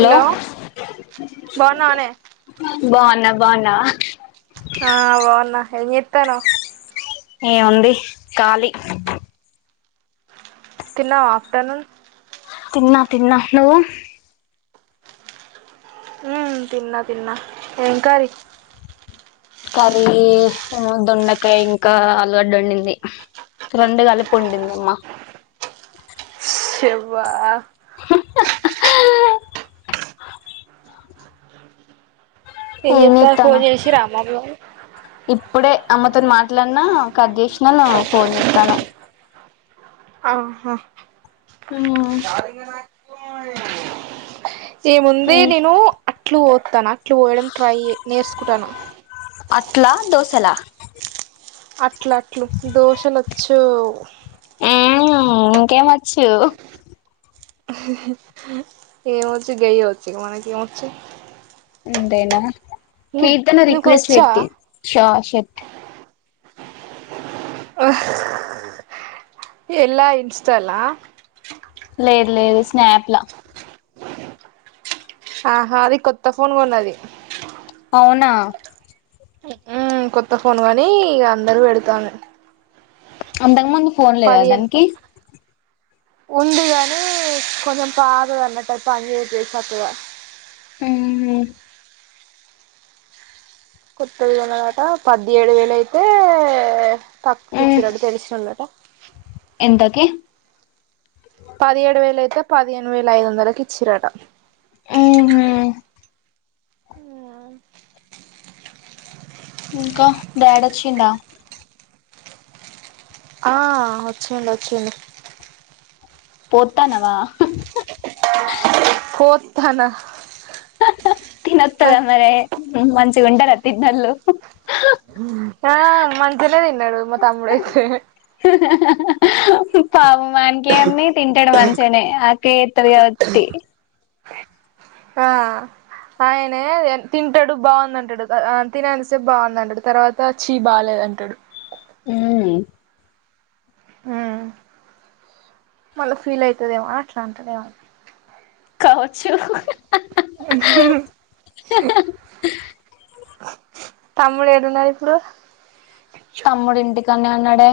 Hello బాగున్నవానే బాగున్న బాగున్నావా ఆ బాగున్నా ఏం చేతనవ్ ఎం ఉంది ఖాళీ తిన్నావా ఆఫ్టర్నూన్ తిన్నా తిన్నా నువ్వు ఉమ్ తిన్నా తిన్నా ఏం కర్రీ కర్రీ ఏమో దొండకాయ ఇంకా ఆలుగడ్డ వండింది రెండు కలిపి వండింది అమ్మా చెబ్బ ఏం చెత్తరు ఫోన్ చేసిరా అమ్మోళ్ళు ఇప్పుడే అమ్మతోని మాట్లాడిన కట్ చేసిన ను ఫోన్ చేతనవ్ ఆహా ఉమ్ ఎం ఉంది నేను అట్లు పోతన అట్లు పోయడం ట్రై నేర్చకుంటాన అట్లా దోసలా అట్ల అట్లు దోశలొచ్చు ఆ ఇంకేం వచ్చు ఏం వచ్చు గయి వచ్చు మనకి ఏం వచ్చు అంతేనా నీ కీర్తన నీకు రిక్వెస్ట్ వచ్చా పెట్టి షషర్ట్ ఎల్ల ఇన్స్టాల లేదు లేదు స్నాప్ల ఆహా అది కొత్త ఫోన్ కోన్నది అవునా కొత్త ఫోన్ కోనీ అందరూ పెడుతంది అంతక ముందు ఫోన్ లేదా పదిహేను దానికి ఉంది గాని కొంచెం పాతద అన్నట్ అది చెయ్యది చేయది సక్కగా ఉమ్ కొత్తది కొన్నదట పదిహేడు వేలు అయితే ఊ తక్కుకిచిరాట తెలిసినోళ్ళట ఎంతకి పదిహేడు వేల అయితే పదిహేను వేల ఐదు వందలకి ఇచ్చిరట ఆహ ఆ ఇంకా డాడ్ వచ్చిండా ఆ వచ్చిండు వచ్చిండు పోతానవా కోతనా తినతద మరి మంచింగుంటల్ల తిన్నోళ్ళు ఆ మంచినే తిన్నాడు మా తమ్ముడై తే పాపం వణికేంది తింటాడు మంచిగానే త్తాడు కాబట్టి ఆ ఆయనే తింటాడు బాగుందంటాడు తినే అంతసేపు బాగుందంటాడు తర్వా త చి బాలేదంటడు హ్మ్ హ్మ్ మళ్ళ ఫీల్ అయితదేమో అట్లా అంటదేమ కావచ్చు హ్మ్హ్మ్ తమ్ముడు ఏడున్నడు ఇప్పుడు తమ్ముడు ఇంటికనే ఉన్నడే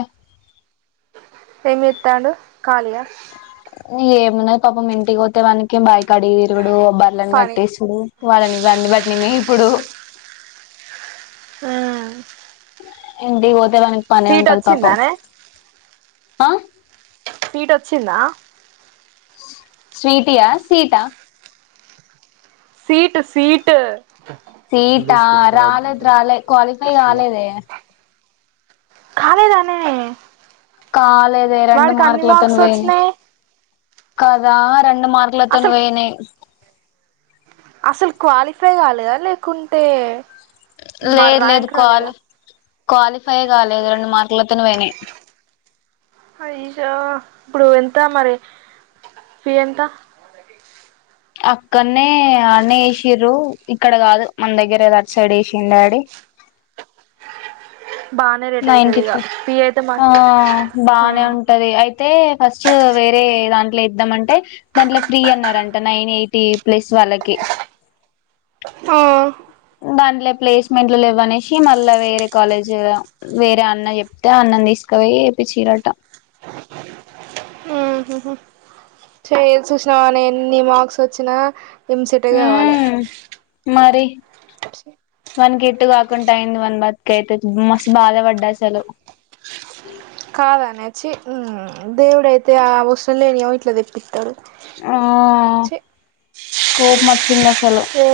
ఏం చెత్తండు కాలీయా ఏమున్నాది పాపం ఇంటికి పోతే వానీకి బైకడి తిరుగుడు బర్లని పని కట్టేసుడు వాళ్ళని వండి బట్టినీ మెపుడు ఆ ఇంటికి పోతే దానికి పనే ఉంటది పాపం, ఆ. సీట్ వచ్చిందా? స్వీటియా, సీటా? Seat, seat. సీటా రాలేదు రాలే క్వాలిఫై కాలేదే. కాలేదానే! కాలేదే రెండు వాడికి అన్ని మార్కులతోని మార్క్స్ పోయిన్నే. వచ్చినాయి కదా రెండు మార్కులతోని అసలు పోయినయి. అస్సలు క్వాలిఫై కాలేదా లేకుంటే మరి లేదు లేదు ర్యాంక్ రాలేదా క్వాలి క్వాలిఫైయే కాలేదు రెండు మార్కులతోని పోయినయి. ఇప్పుడు ఎంత మరి ఫీ ఎంత? అక్కన్నే అన్నే ఎశిర్రు, ఇక్కడ కాదు మన దగ్గర కాదు అటుసైడే ఎశిండు డాడీ. బానే రేట్ అయితది నైటీ ఇగ ఫైవ్ ఫీ అయితే మా ఆ ఆ బానే ఉంటది అయి అయితే ఫస్ట్ వేరే దాంట్లో ఎద్దమంటే దాంట్లో ఫ్రీ అన్నరంటా నైన్ ఎయిటీ ప్లస్ వాళ్ళకి. ఆ దాంట్లో ప్లేస్మెంట్లు లెవ్వనేశి మళ్ళా వేరే కాలేజ్ ల. వేరే అన్న చెప్తే అన్నను తీసుకపోయి ఏపిచ్చిరటా. ఆహాహా. చేయ్ చూశినవానే ఎన్ని మార్క్స్ వచ్చినా ఎంసెటే కావాలే. మ్మ్ మరి వానికి ఎటు కాకుంటా అయింది వాని బతుకయితే మస్త్ బాధపడ్డా అసలు. కాదనే చీ దేవుడైతే ఆ అవసరం లేనియేమో ఇట్లా తెప్పిత్తడు. ఆ ఛీ కోపం వచ్చింది అసలు ఏ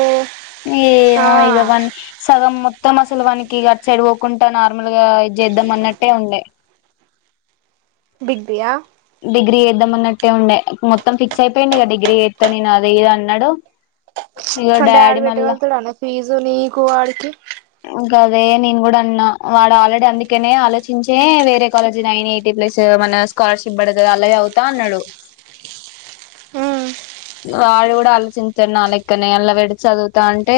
ఆ ఏమో ఇగ వాని సగం మొత్తం అసలు వానికి ఇగ అట్ సైడ్ పోకుంటా నార్మల్గా ఇది చేద్దాం అన్నట్టే ఉండే. డిగ్రీయా? డిగ్రీ చేద్దామన్నట్టే ఉండే మొత్తం ఫిక్స్ అయిపోయిండు ఇగ డిగ్రీ చేత్తా నేను అది ఇది అన్నడు, కని డాడీ పెట్టగలుగుతడానే ఫీజు నీకు, వాడికి. గదే నేను కూడా అన్నా, వాడు ఆల్రెడీ అందుకేనే ఆలోచించే వేరే కాలేజీ నైన్ ఎయిటీ ప్లస్ మన స్కాలర్షిప్ బడదు అల్ల చదువుతా అన్నడు. ఆ వాడు కూడా ఆలోచించుతడు నా లెక్కనే, అల్లా పెడి చదువుతా అంటే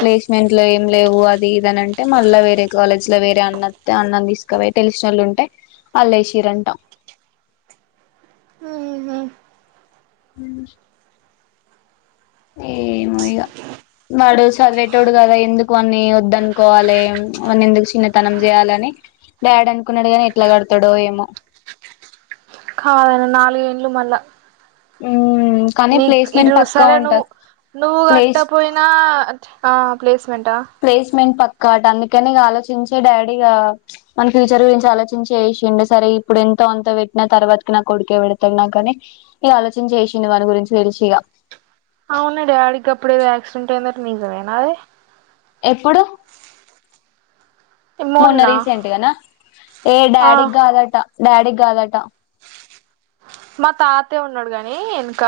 ప్లేస్మెంట్లు ఏం లేవు అ ది ఇదనంటే మళ్ళా వేరే కాలేజ్ల వేరే అన్న అత్తే అన్నను తీసుకపోయి తెలిశినోళ్ళు ఉంటే అల్లేశింరంటా. ఉహు హ్ ఏమో ఇగ. వాడు చదివేటోడు కదా ఎందుకు వాన్ని వద్దనుకోవాలే, వాన్ని ఎందుకు చిన్నతనం చేయాలని డాడీ అనుకున్నడు గాని ఎట్ల కడతడో ఏమో. కాదానే నాలుగేండ్లు మళ్ళా. హ్ నీకు ఇటు సరే నువ్వు నువ్వు ప్లేస్ కట్టపోయినా, ఆ ప్లేస్మెంటా ప్లేస్మెంట్ పక్కా అటా అందుకనే ఇగ ఆలోచించే డాడీ ఇగా వాని ఫ్యూచర్ గురించి ఆలోచించే ఎశిండు సరే ఇప్పుడు ఎంతో అంతా పెట్టినా తర్వాతకి నాకొడికే పెడతడు నాకని ఈ ఆలోచన చేసిం [unintelligible] అ గురించి తెలిసి ఇగ అవునా డాడీకి అప్పుడే ఏద యాక్సిడెంట్ అయిందే నిజమేనా అదే ఎప్పుడు మొన్న రీసెంట్గాన ఏ ఆ డాడీకి కాదాట డాడీకి కాదాట మా తాతే ఉన్నాడు గాని వెనక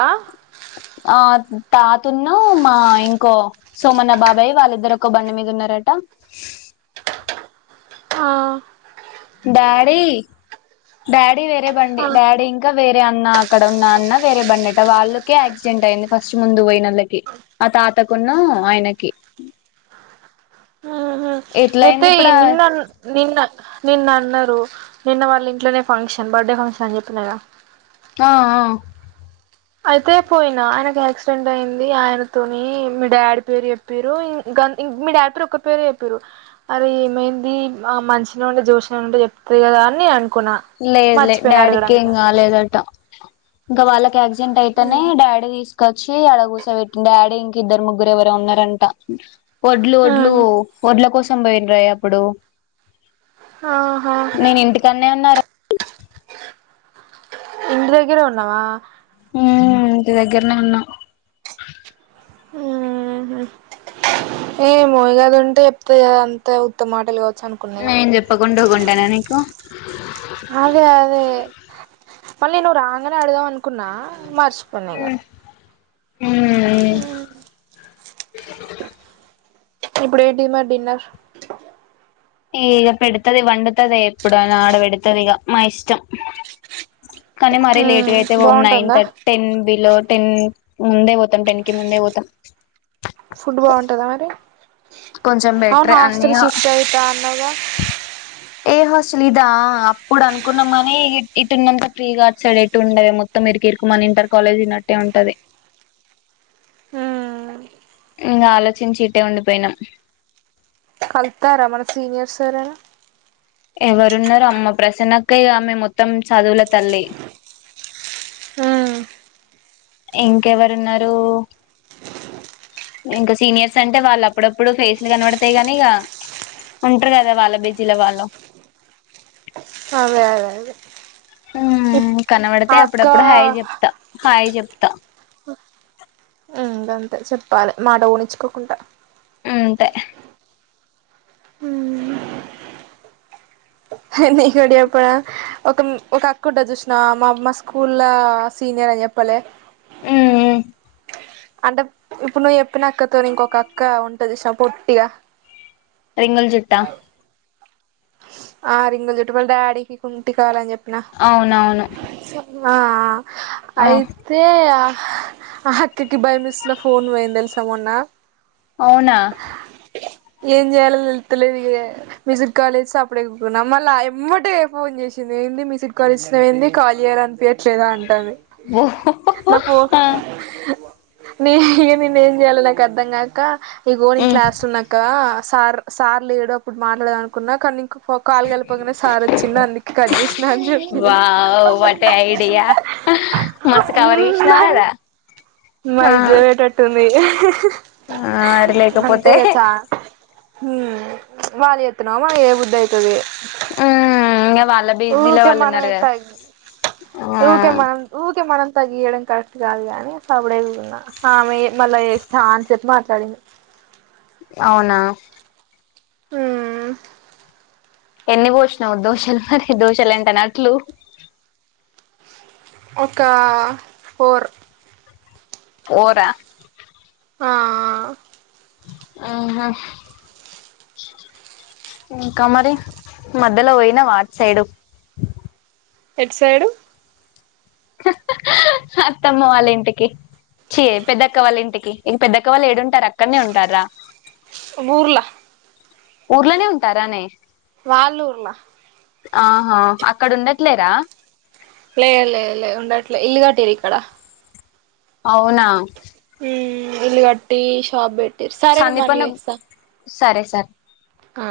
ఆ తాతున్న మా ఇంకో సోమన్న బాబాయి వాళ్ళిద్దరు ఒక బండి మీద ఉన్నారట ఆ డాడీ డాడీ వేరే బండి ఆ డాడీ ఇంకా వేరే అన్న అక్కడ ఉన్న అన్న వేరే బండిట వాళ్ళకే యాక్సిడెంట్ అయింది ఫస్ట్ ముందు పోయినోళ్ళకి ఆ తాతకున్న ఆయనకి ఆహా ఎట్ల అయితే అయింది ఇప్పుడు ఆ నిన్నన్ నిన్న నిన్న అన్నారు నిన్న వాళ్ళ ఇంట్లోనే ఫంక్షన్ బర్త్డే ఫంక్షన్ అని చెప్పినా గా ఆ అయితే పోయిన ఆయనకు యాక్సిడెంట్ అయింది ఆయనతోని మీ డాడీ పేరు చెప్ పేరు మీ యాడ [unintelligible] ఒక్కరి పేరు చెేపిరు అదే ఏమైంది ఆ మంచిన ఉంటే జ్యోసిన ఉంటే చెప్తంది కదా అని అ లేదు లే డాడీకి ఏం కాలేదట ఇంక వాళ్ళకి ఆక్సిడెంట్ అయితేనే డాడీ తీసు వచ్చి అడ కూస పెట్టి డాడీ ఇంక ఇద్దరు ముగ్గురు ఎవర ఉన్నారంట వడ్లు వడ్లు వడ్ల కోసం పోయినరే అప్పుడు ఆహా [unintelligible] ఇంటి దగ్గరే ఉన్నావా ఉ ఇంటి దగ్గరనే ఉన్నా ఉహు [unintelligible] ఉంటే చెప్తే అంతా ఉత్తమ మాటలు కావచ్చు అను నేన్ చెప్ప కుండ [unintelligible] అదే అదే మళ్ళీ నేను రాగానే అడుగుదాం అనుకున్నా మర్స్ [unintelligible] హు ఇప్పుడు [unintelligible] డిన్నర్ ఈక పె పెడుతది వంతదే ఎప్పుడు నా ఆడవ పెడతది ఇక మా ఇష్టం కానీ మారే లే మ్మ్ అయితే [unintelligible] నైన్ బాగుంటుందా టెన్ బిలో టెన్ ముందే పోతాం టెన్ కి ముందే పోతాం ఫుడ్ బాగుంటంద మరి కొంచెం అవును బెటరే అన్ని హాస్టల్ షిఫ్ట్ అయిత అన్నావు గా [unintelligible] ఇదా అప్పుడు అనుకున్నామని ఇటున్నంతా ఫ్రీగాచ్చడేటు ఉండవే మొ మొత్త [unintelligible] ఇరుకు మన ఇంటర్ కాలేజ్న్నట్టే ఉంటది మ్మ్ ఇంగా ఆలోచించి ఇట్టే ఉండిపోయినాం [unintelligible] మన సీనియర్స్ ఎవరైన ఎవరున్నారు అమ్మ ప్రసన్నకే ఆమె మొత్తం చదువుల తల్లి మ్మ్ ఇంకెవరు ఉన్నారు ఇంకా సీనియర్స్ అంటే వాళ్ళు అప్పుడప్పుడు ఫేస్లు కనబడతాయి కానీ ఇగ ఉంటరు కదా వాళ్ళ బీజీల వాళ్ళు అదే అదే అదే. హ ఇప్ కనబడితే ఆ అక్క అప్పుడప్పుడు హాయ్ చెప్తా హాయ్ చెప్తా. అంతే చెప్పాలి మాట కొనిచ్చుకోకుండా. అంతే. నీకు ఒకటి చెప్పనా ఒక ఒక అక్క చూసినవ మా మా స్కూల్ సీనియర్ అని చెప్. పలె. ఆ. అంటే ఇప్పుడు నువ్వు చెప్పినక్కతో ఇంకొక అక్క ఉంటదిష పొట్టిగా. రింగుల్ జుట్ట. ఆ రింగల్ చుట్టుపల్ల డాడీకి కుంటి కాలని చెప్పిన. అవునవును. సప్ మా ఆ ఆయి. ఆ అక్కకి భయమిస్ లో ఫోన్ పోయంది తెలుసా మొన్న. అవునా. ఏం చేయలో తెతులేదు మ్యూజక్. కాలేజ్ అప్పుడ ఎక్కున్నాం మళ్ళీ ఎమ్మటె ఫోన్ చేసింది ఏంది మీ సిట్ కాలేజ్ లో ఏంది కాలియర్ అని పేరు. లేదా అంటుంది ఓ నా ఫోన్. ఆ న ఇక నేను ఏం చేయాలి నాక అర్ధ కాక ఇగోని మ్మ్ క్లాస్ లోన్నాక సార్. సార్ లేడు అప్పుడు మాట్లాడ అనుకున్నా కానీ. కాలు కలిపనే సార్ వచ్చింది అందుక కట్ చేసిన అని చెప్పిన. వావ్ వాట్ ఏ ఐడియా మస్తు కవర్ చేసినావు కదా. ఆ మైద్యలో వేటట్టుంది ఆ మరి అంతే లేకపోతే కద చ. వాళ్ళు ఎతున్నా మా ఏ బుద్ధ అవుతది. మ్మ్ ఇంగ వాళ్ళ బిజీలో ఉకే వాళ్ళు మనం ఉన్నారు కదా ఎట్టాయి ఆ ఊకే మనం. ఊకే మనం తగగియడం కరెక్ట్ కాదుగానీ అస అవిడేవిన్నా. ఆమె మళ్ళా చేస్తాఅని చెప్పి మాట్లాడింది. అవునా. హ. ఎన్ని పోసినవ్ దోషలు మరి దోషలు ఎంట నట్లు. ఒక ఫోర్. ఓరా. ఆ. ఆహా. ఇంకా మరి మధలో పోయినావా అటు సైడు. ఎట్ సైడు. అత్తమ్మ వాళ్ళ ఇంటికి. చెయ పెద్దక్క వాళ్ళు ఇంటికి ఇక పెద్దక్క వాళ్ళు ఏడుంటారు అక్కడనే ఉంటారా. ఊర్లా. ఊర్లోనే ఉంటారానే. వాళ్ళూర్లా. ఆహా అక్కడుండట్లేరా. లే లే లే ఉండట్లే ఇల్లుగట్టిరిక్కడ. అవునా. ఉ ఇల్ గట్టి షాప్ బెట్. సందీపన్న సరే సర్. ఆ